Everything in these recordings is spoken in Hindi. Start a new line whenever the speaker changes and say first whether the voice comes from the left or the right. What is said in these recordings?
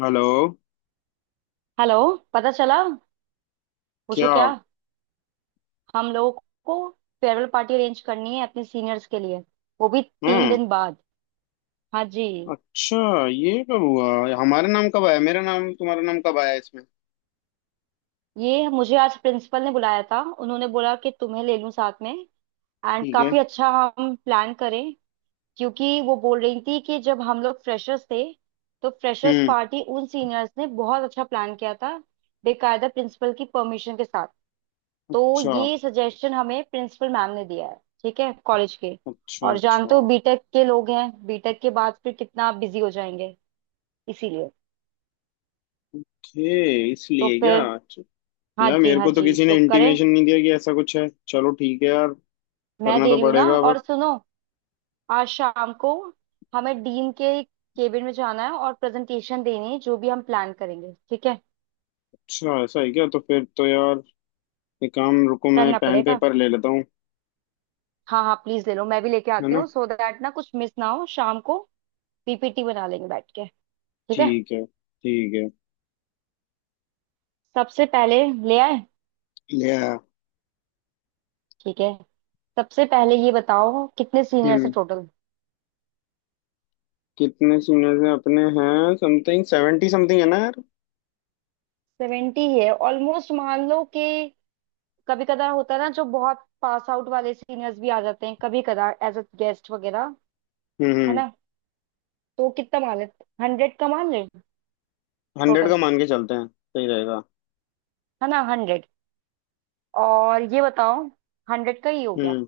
left: हेलो।
right: हेलो। पता चला? पूछो
left: क्या?
right: क्या। हम लोगों को फेयरवेल पार्टी अरेंज करनी है अपने सीनियर्स के लिए, वो भी तीन
left: हम्म।
right: दिन बाद। हाँ जी।
left: अच्छा, ये कब हुआ? हमारा नाम कब आया, मेरा नाम तुम्हारा नाम कब आया इसमें?
right: ये मुझे आज प्रिंसिपल ने बुलाया था, उन्होंने बोला कि तुम्हें ले लूं साथ में। एंड
left: ठीक है।
right: काफी अच्छा। हम प्लान करें, क्योंकि वो बोल रही थी कि जब हम लोग फ्रेशर्स थे तो फ्रेशर्स
left: हम्म।
right: पार्टी उन सीनियर्स ने बहुत अच्छा प्लान किया था, बेकायदा प्रिंसिपल की परमिशन के साथ। तो
left: अच्छा,
right: ये सजेशन हमें प्रिंसिपल मैम ने दिया है, ठीक है, कॉलेज के।
left: अच्छा,
right: और जानते
left: अच्छा।
right: हो बीटेक के लोग हैं, बीटेक के बाद फिर कितना बिजी हो जाएंगे, इसीलिए।
left: ओके,
right: तो
left: इसलिए क्या?
right: फिर
left: अच्छा।
right: हाँ
left: यार,
right: जी
left: मेरे
right: हाँ
left: को तो
right: जी,
left: किसी ने
right: तो करें।
left: इंटीमेशन नहीं दिया कि ऐसा कुछ है। चलो ठीक है यार,
right: मैं
left: करना
right: दे
left: तो
right: रही हूँ ना,
left: पड़ेगा
right: और
left: अब।
right: सुनो, आज शाम को हमें डीन के केबिन में जाना है और प्रेजेंटेशन देनी है जो भी हम प्लान करेंगे, ठीक है।
left: अच्छा ऐसा है क्या? तो फिर तो यार एक काम, रुको मैं
right: करना
left: पेन
right: पड़ेगा।
left: पेपर ले लेता हूँ।
right: हाँ हाँ, प्लीज ले लो, मैं भी लेके
left: है
right: आती
left: ना।
right: हूँ सो दैट ना कुछ मिस ना हो शाम को। पीपीटी बना लेंगे बैठ के, ठीक है।
left: ठीक है ठीक है।
right: सबसे पहले ले आए?
left: ले आया।
right: ठीक है, सबसे पहले ये बताओ कितने सीनियर्स है
left: हम्म।
right: टोटल।
left: कितने सीनियर से अपने हैं? समथिंग सेवेंटी समथिंग, है ना यार?
right: 70 है ऑलमोस्ट, मान लो कि कभी कदार होता है ना जो बहुत पास आउट वाले सीनियर्स भी आ जाते हैं कभी कदार एज अ गेस्ट वगैरह,
left: हम्म
right: है
left: हम्म।
right: ना। तो कितना मान ले, 100 का मान ले।
left: हंड्रेड का
right: टोटल
left: मान के चलते हैं, सही रहेगा।
right: है ना 100। और ये बताओ, 100 का ही हो गया।
left: हम्म।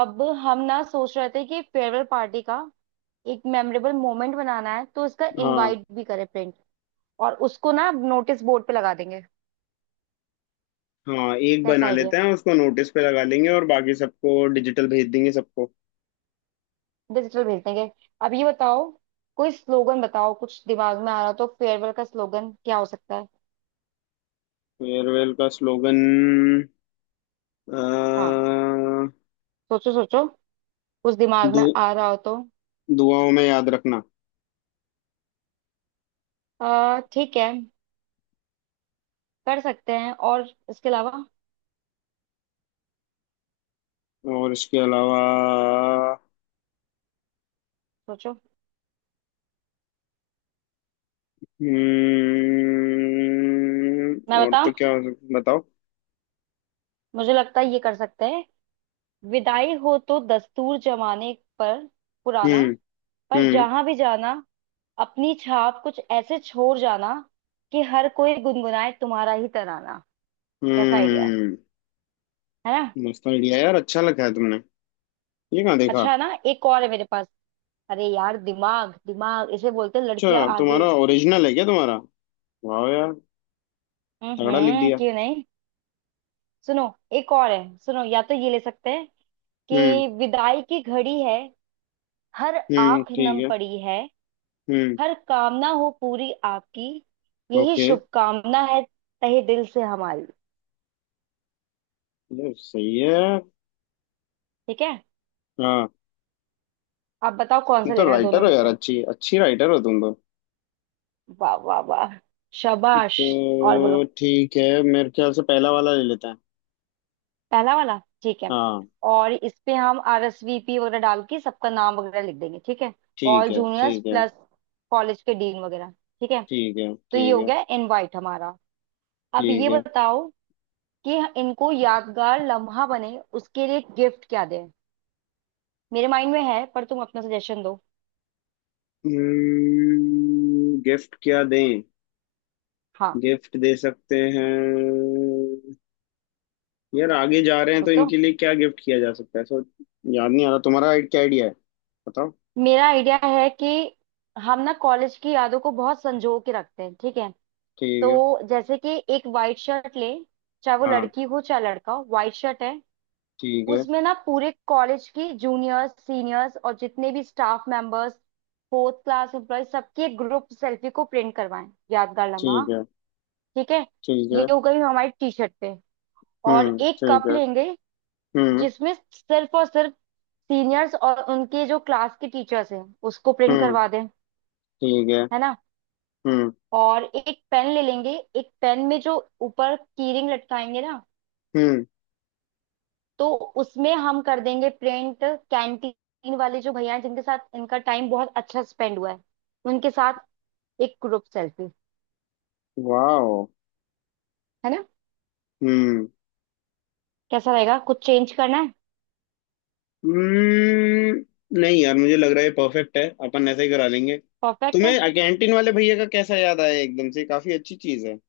right: अब हम ना सोच रहे थे कि फेयरवेल पार्टी का एक मेमोरेबल मोमेंट बनाना है, तो इसका
left: हाँ।
right: इनवाइट भी करें प्रिंट, और उसको ना नोटिस बोर्ड पे लगा देंगे।
left: हाँ एक बना
right: कैसा?
left: लेते हैं, उसको नोटिस पे लगा लेंगे और बाकी सबको डिजिटल भेज देंगे सबको।
right: डिजिटल भेज देंगे। अब ये बताओ, कोई स्लोगन बताओ, कुछ दिमाग में आ रहा हो तो। फेयरवेल का स्लोगन क्या हो सकता है?
left: फेयरवेल का स्लोगन।
right: हाँ,
left: दु,
right: सोचो सोचो, कुछ दिमाग में आ रहा हो तो।
left: दुआओं में याद रखना।
right: आ, ठीक है, कर सकते हैं। और इसके अलावा
left: और इसके अलावा।
right: सोचो। मैं
left: हम्म, और
right: बताऊं,
left: तो क्या बताओ।
right: मुझे लगता है ये कर सकते हैं। विदाई हो तो दस्तूर जमाने पर पुराना,
left: हम्म
right: पर
left: हम्म
right: जहां भी जाना अपनी छाप कुछ ऐसे छोड़ जाना कि हर कोई गुनगुनाए तुम्हारा ही तराना। कैसा आइडिया है
left: हम्म।
right: है ना।
left: मस्त आइडिया यार, अच्छा लगा है तुमने। ये कहाँ देखा?
right: अच्छा है ना, एक और है मेरे पास। अरे यार, दिमाग दिमाग इसे बोलते हैं, लड़कियां
left: अच्छा
right: आगे।
left: तुम्हारा ओरिजिनल है क्या तुम्हारा? वाह यार, तगड़ा लिख दिया।
right: क्यों नहीं। सुनो, एक और है सुनो, या तो ये ले सकते हैं।
left: हम्म
right: कि विदाई की घड़ी है, हर
left: हम्म।
right: आंख
left: ठीक
right: नम
left: है।
right: पड़ी है,
left: हम्म।
right: हर कामना हो पूरी आपकी यही
left: ओके।
right: शुभकामना है तहे दिल से हमारी।
left: यार सही है यार।
right: ठीक है,
left: हाँ।
right: आप बताओ कौन
left: तुम
right: सा
left: तो
right: लेना है
left: राइटर
right: दोनों
left: हो
right: में
left: यार,
right: से।
left: अच्छी अच्छी राइटर हो तुम तो।
right: वाह वाह वाह, शाबाश। और
left: तो
right: बोलो,
left: ठीक है, मेरे ख्याल से पहला वाला ले लेते हैं।
right: पहला वाला ठीक है।
left: हाँ।
right: और इस पे हम RSVP वगैरह डाल के सबका नाम वगैरह लिख देंगे, ठीक है। ऑल
left: ठीक है
right: जूनियर्स
left: ठीक है।
right: प्लस कॉलेज के डीन वगैरह, ठीक है।
left: ठीक है
right: तो ये
left: ठीक
right: हो
left: है।
right: गया इनवाइट हमारा। अब
left: ठीक
right: ये
left: है।
right: बताओ कि इनको यादगार लम्हा बने, उसके लिए गिफ्ट क्या दें। मेरे माइंड में है, पर तुम अपना सजेशन दो।
left: हम्म, गिफ्ट क्या दें?
right: हाँ
left: गिफ्ट दे सकते हैं। यार आगे जा रहे हैं तो
right: सोचो।
left: इनके लिए क्या गिफ्ट किया जा सकता है, सो याद नहीं आ रहा। तुम्हारा क्या आइडिया है, बताओ।
right: मेरा आइडिया है कि हम ना कॉलेज की यादों को बहुत संजो के रखते हैं, ठीक है।
left: ठीक है।
right: तो जैसे कि एक वाइट शर्ट ले, चाहे वो
left: हाँ।
right: लड़की हो चाहे लड़का हो, वाइट शर्ट है।
left: ठीक है।
right: उसमें ना पूरे कॉलेज की जूनियर्स सीनियर्स और जितने भी staff members fourth class employ सबकी एक ग्रुप सेल्फी को प्रिंट करवाएं, यादगार लम्हा।
left: ठीक है।
right: ठीक है,
left: ठीक
right: ये
left: है।
right: हो गई हमारी टी शर्ट पे। और
left: हम्म।
right: एक
left: ठीक
right: कप
left: है।
right: लेंगे,
left: हम्म
right: जिसमें सिर्फ और सिर्फ सीनियर्स और उनके जो क्लास के टीचर्स हैं, उसको प्रिंट
left: हम्म।
right: करवा दें,
left: ठीक है।
right: है ना।
left: हम्म।
right: और एक पेन ले लेंगे, एक पेन में जो ऊपर कीरिंग लटकाएंगे ना,
left: हम्म।
right: तो उसमें हम कर देंगे प्रिंट कैंटीन वाले जो भैया हैं जिनके साथ इनका टाइम बहुत अच्छा स्पेंड हुआ है, उनके साथ एक ग्रुप सेल्फी,
left: वाओ।
right: है ना।
left: हम्म।
right: कैसा रहेगा, कुछ चेंज करना है?
left: हम्म, नहीं यार मुझे लग रहा है ये परफेक्ट है, अपन ऐसा ही करा लेंगे।
right: परफेक्ट है।
left: तुम्हें कैंटीन वाले भैया का कैसा याद आया एकदम से? काफी अच्छी चीज है।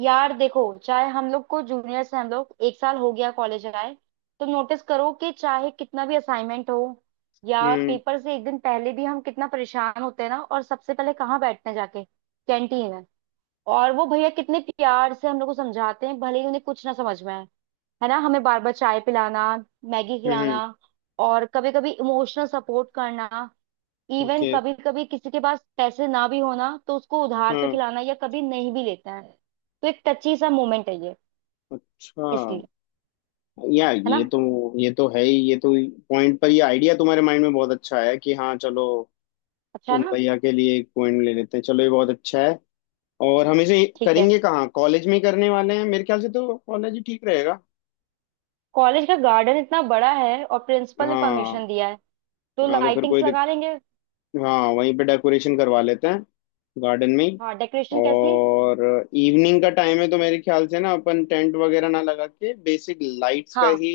right: यार देखो, चाहे हम लोग को जूनियर से हम लोग एक साल हो गया कॉलेज आए, तो नोटिस करो कि चाहे कितना भी असाइनमेंट हो या
left: हम्म
right: पेपर से एक दिन पहले भी, हम कितना परेशान होते हैं ना, और सबसे पहले कहाँ बैठते हैं जाके, कैंटीन में। और वो भैया कितने प्यार से हम लोग को समझाते हैं, भले ही उन्हें कुछ ना समझ में आए, है ना। हमें बार बार चाय पिलाना, मैगी
left: हम्म।
right: खिलाना, और कभी कभी इमोशनल सपोर्ट करना, इवन
left: ओके।
right: कभी कभी किसी के पास पैसे ना भी होना तो उसको उधार पे
left: हाँ।
right: खिलाना, या कभी नहीं भी लेता है। तो एक टची सा मोमेंट है ये,
left: अच्छा।
right: इसलिए,
left: यार
right: है
left: ये
right: ना।
left: तो, ये तो है ही, ये तो पॉइंट पर, ये आइडिया तुम्हारे माइंड में बहुत अच्छा है कि हाँ चलो
right: अच्छा है
left: उन
right: ना।
left: भैया के लिए एक पॉइंट ले लेते हैं। चलो ये बहुत अच्छा है। और हम इसे
right: ठीक है,
left: करेंगे कहाँ? कॉलेज में ही करने वाले हैं मेरे ख्याल से, तो कॉलेज ही ठीक रहेगा।
right: कॉलेज का गार्डन इतना बड़ा है और प्रिंसिपल ने परमिशन
left: हाँ।
right: दिया है, तो
left: हाँ तो फिर
right: लाइटिंग्स
left: कोई
right: लगा लेंगे।
left: हाँ वहीं पे डेकोरेशन करवा लेते हैं, गार्डन में ही।
right: हाँ, डेकोरेशन कैसी?
left: और इवनिंग का टाइम है तो मेरे ख्याल से ना अपन टेंट वगैरह ना लगा के बेसिक लाइट्स का
right: हाँ
left: ही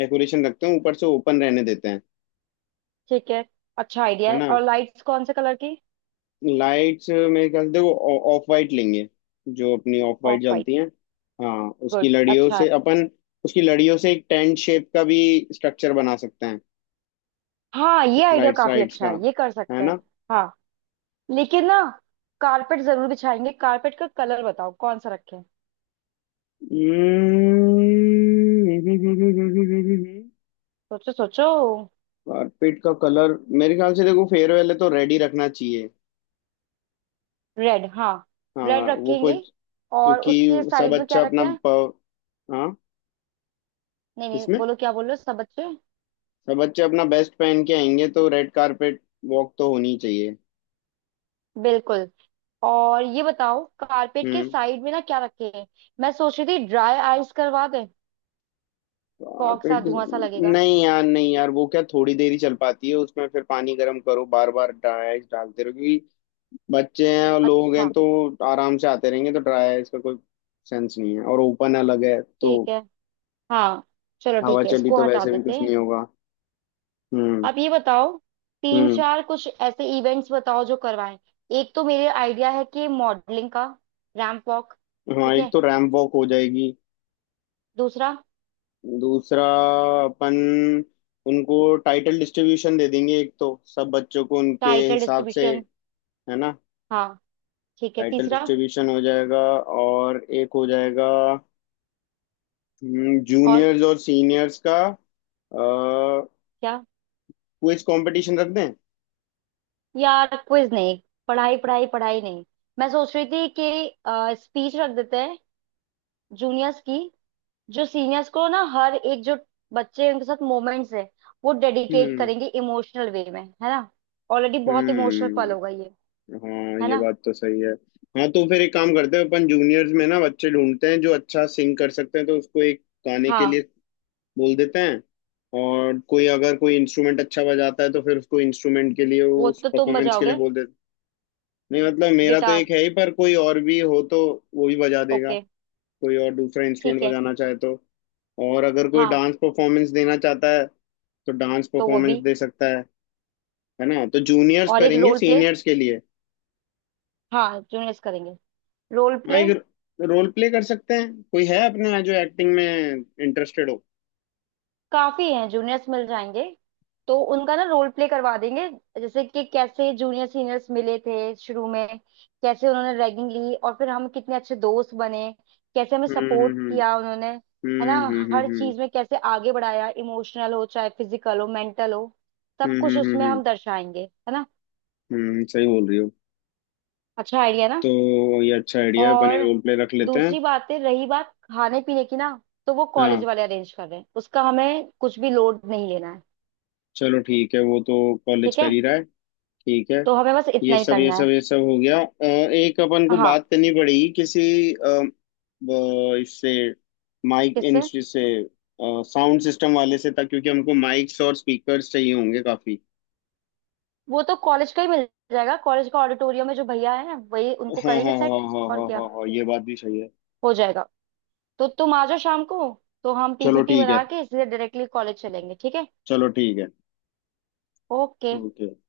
left: डेकोरेशन रखते हैं, ऊपर से ओपन रहने देते हैं।
right: ठीक है, अच्छा आइडिया
left: है
right: है।
left: ना।
right: और लाइट्स कौन से कलर की?
left: लाइट्स मेरे ख्याल से देखो ऑफ वाइट लेंगे, जो अपनी ऑफ वाइट
right: ऑफ वाइट,
left: जलती हैं। हाँ उसकी
right: गुड,
left: लड़ियों
right: अच्छा है।
left: से अपन, उसकी लड़ियों से एक टेंट शेप का भी स्ट्रक्चर बना सकते हैं।
right: हाँ ये आइडिया
left: सेटेलाइट्स
right: काफी
left: राइट्स
right: अच्छा
left: का।
right: है, ये कर
left: है
right: सकते
left: ना।
right: हैं। हाँ लेकिन ना, कारपेट जरूर बिछाएंगे, कारपेट का कलर बताओ कौन सा रखें।
left: हम्म,
right: सोचो सोचो।
left: कारपेट का कलर मेरे ख्याल से देखो, फेयरवेल है तो रेड ही रखना चाहिए।
right: रेड, हाँ, रेड
left: हाँ वो
right: रखेंगे।
left: कुछ।
right: और उसके
left: क्योंकि सब
right: साइड में क्या
left: अच्छा अपना
right: रखें?
left: हाँ।
right: नहीं नहीं,
left: किसमें?
right: बोलो, क्या बोल रहे हो सब बच्चे।
left: सब बच्चे अपना बेस्ट पहन के आएंगे, तो रेड कारपेट वॉक तो होनी चाहिए।
right: बिल्कुल। और ये बताओ कारपेट के
left: हम्म।
right: साइड में ना क्या रखें। मैं सोच रही थी ड्राई आइस करवा दें, फॉग सा
left: कारपेट।
right: धुआं सा लगेगा।
left: नहीं यार, नहीं यार, वो क्या थोड़ी देर ही चल पाती है? उसमें फिर पानी गर्म करो, बार बार डाइस डालते रहो, क्योंकि बच्चे हैं और लोग हैं,
right: अच्छा
left: तो आराम से आते रहेंगे। तो ड्राई है, इसका कोई सेंस नहीं है। और ओपन अलग है, तो
right: ठीक है, हाँ, चलो
left: हवा
right: ठीक है,
left: चली
right: इसको
left: तो
right: हटा
left: वैसे भी
right: देते
left: कुछ
right: हैं।
left: नहीं होगा। हम्म।
right: आप ये बताओ, तीन
left: हम्म।
right: चार कुछ ऐसे इवेंट्स बताओ जो करवाएं। एक तो मेरे आइडिया है कि मॉडलिंग का रैंप वॉक।
left: हाँ
right: ठीक
left: एक
right: है,
left: तो रैंप वॉक हो जाएगी।
right: दूसरा?
left: दूसरा, अपन उनको टाइटल डिस्ट्रीब्यूशन दे देंगे, एक तो सब बच्चों को उनके
right: टाइटल
left: हिसाब से।
right: डिस्ट्रीब्यूशन,
left: है ना।
right: हाँ ठीक है।
left: टाइटल
right: तीसरा?
left: डिस्ट्रीब्यूशन हो जाएगा। और एक हो जाएगा
right: और
left: जूनियर्स और सीनियर्स का, क्विज
right: क्या?
left: कंपटीशन रख दें।
right: यार क्विज नहीं, पढ़ाई पढ़ाई पढ़ाई नहीं। मैं सोच रही थी कि स्पीच रख देते हैं जूनियर्स की, जो सीनियर्स को ना हर एक जो बच्चे हैं, उनके साथ मोमेंट्स है वो डेडिकेट
left: हम्म
right: करेंगे इमोशनल वे में, है ना। ऑलरेडी बहुत इमोशनल पल होगा
left: हम्म।
right: ये,
left: हाँ
right: है
left: ये
right: ना।
left: बात तो सही है। हाँ तो फिर एक काम करते हैं, अपन जूनियर्स में ना बच्चे ढूंढते हैं जो अच्छा सिंग कर सकते हैं, तो उसको एक गाने के लिए
right: हाँ।
left: बोल देते हैं। और कोई अगर कोई इंस्ट्रूमेंट अच्छा बजाता है तो फिर उसको इंस्ट्रूमेंट के लिए,
right: वो
left: उस
right: तो तुम
left: परफॉर्मेंस के लिए
right: बजाओगे,
left: बोल देते। नहीं मतलब मेरा तो
right: गिटार।
left: एक है ही, पर कोई और भी हो तो वो भी बजा देगा,
right: ओके,
left: कोई और दूसरा इंस्ट्रूमेंट
right: ठीक है।
left: बजाना चाहे तो। और अगर कोई
right: हाँ
left: डांस परफॉर्मेंस देना चाहता है तो डांस
right: तो वो
left: परफॉर्मेंस
right: भी।
left: दे सकता है। है ना? तो जूनियर्स
right: और एक
left: करेंगे
right: रोल प्ले।
left: सीनियर्स के लिए।
right: हाँ जूनियर्स करेंगे रोल
left: हाँ
right: प्ले।
left: एक रोल प्ले कर सकते हैं, कोई है अपने यहाँ जो एक्टिंग में इंटरेस्टेड हो।
right: काफी हैं जूनियर्स, मिल जाएंगे, तो उनका ना रोल प्ले करवा देंगे। जैसे कि कैसे जूनियर सीनियर्स मिले थे शुरू में, कैसे उन्होंने रैगिंग ली और फिर हम कितने अच्छे दोस्त बने, कैसे हमें सपोर्ट
left: हम्म
right: किया उन्होंने, है ना। हर
left: हम्म।
right: चीज में कैसे आगे बढ़ाया, इमोशनल हो चाहे फिजिकल हो मेंटल हो, सब कुछ
left: हम्म।
right: उसमें हम दर्शाएंगे, है ना।
left: सही बोल रही हो।
right: अच्छा आइडिया ना।
left: तो ये अच्छा आइडिया है, अपन एक
right: और
left: रोल प्ले रख लेते हैं।
right: दूसरी बात है, रही बात खाने पीने की ना, तो वो
left: हाँ
right: कॉलेज वाले अरेंज कर रहे हैं, उसका हमें कुछ भी लोड नहीं लेना है।
left: चलो ठीक है वो तो, कॉलेज
right: ठीक है,
left: कर ही रहा है। ठीक है।
right: तो हमें बस
left: ये
right: इतना ही
left: सब ये
right: करना
left: सब
right: है।
left: ये सब हो गया। एक अपन को
right: हाँ।
left: बात करनी पड़ेगी किसी वो इससे, माइक इन
right: किससे?
left: से, साउंड सिस्टम वाले से था, क्योंकि हमको माइक्स और स्पीकर्स चाहिए होंगे काफी।
right: वो तो कॉलेज का ही मिल जाएगा, कॉलेज का ऑडिटोरियम में जो भैया है वही उनको
left: हाँ
right: करेंगे
left: हाँ हाँ।
right: सेट।
left: हाँ
right: और
left: हाँ
right: क्या,
left: हाँ हाँ ये बात भी सही है।
right: हो जाएगा। तो तुम आ जाओ शाम को, तो हम
left: चलो
right: पीपीटी
left: ठीक है।
right: बना के इसलिए डायरेक्टली कॉलेज चलेंगे, ठीक है।
left: चलो ठीक है।
right: ओके।
left: ओके।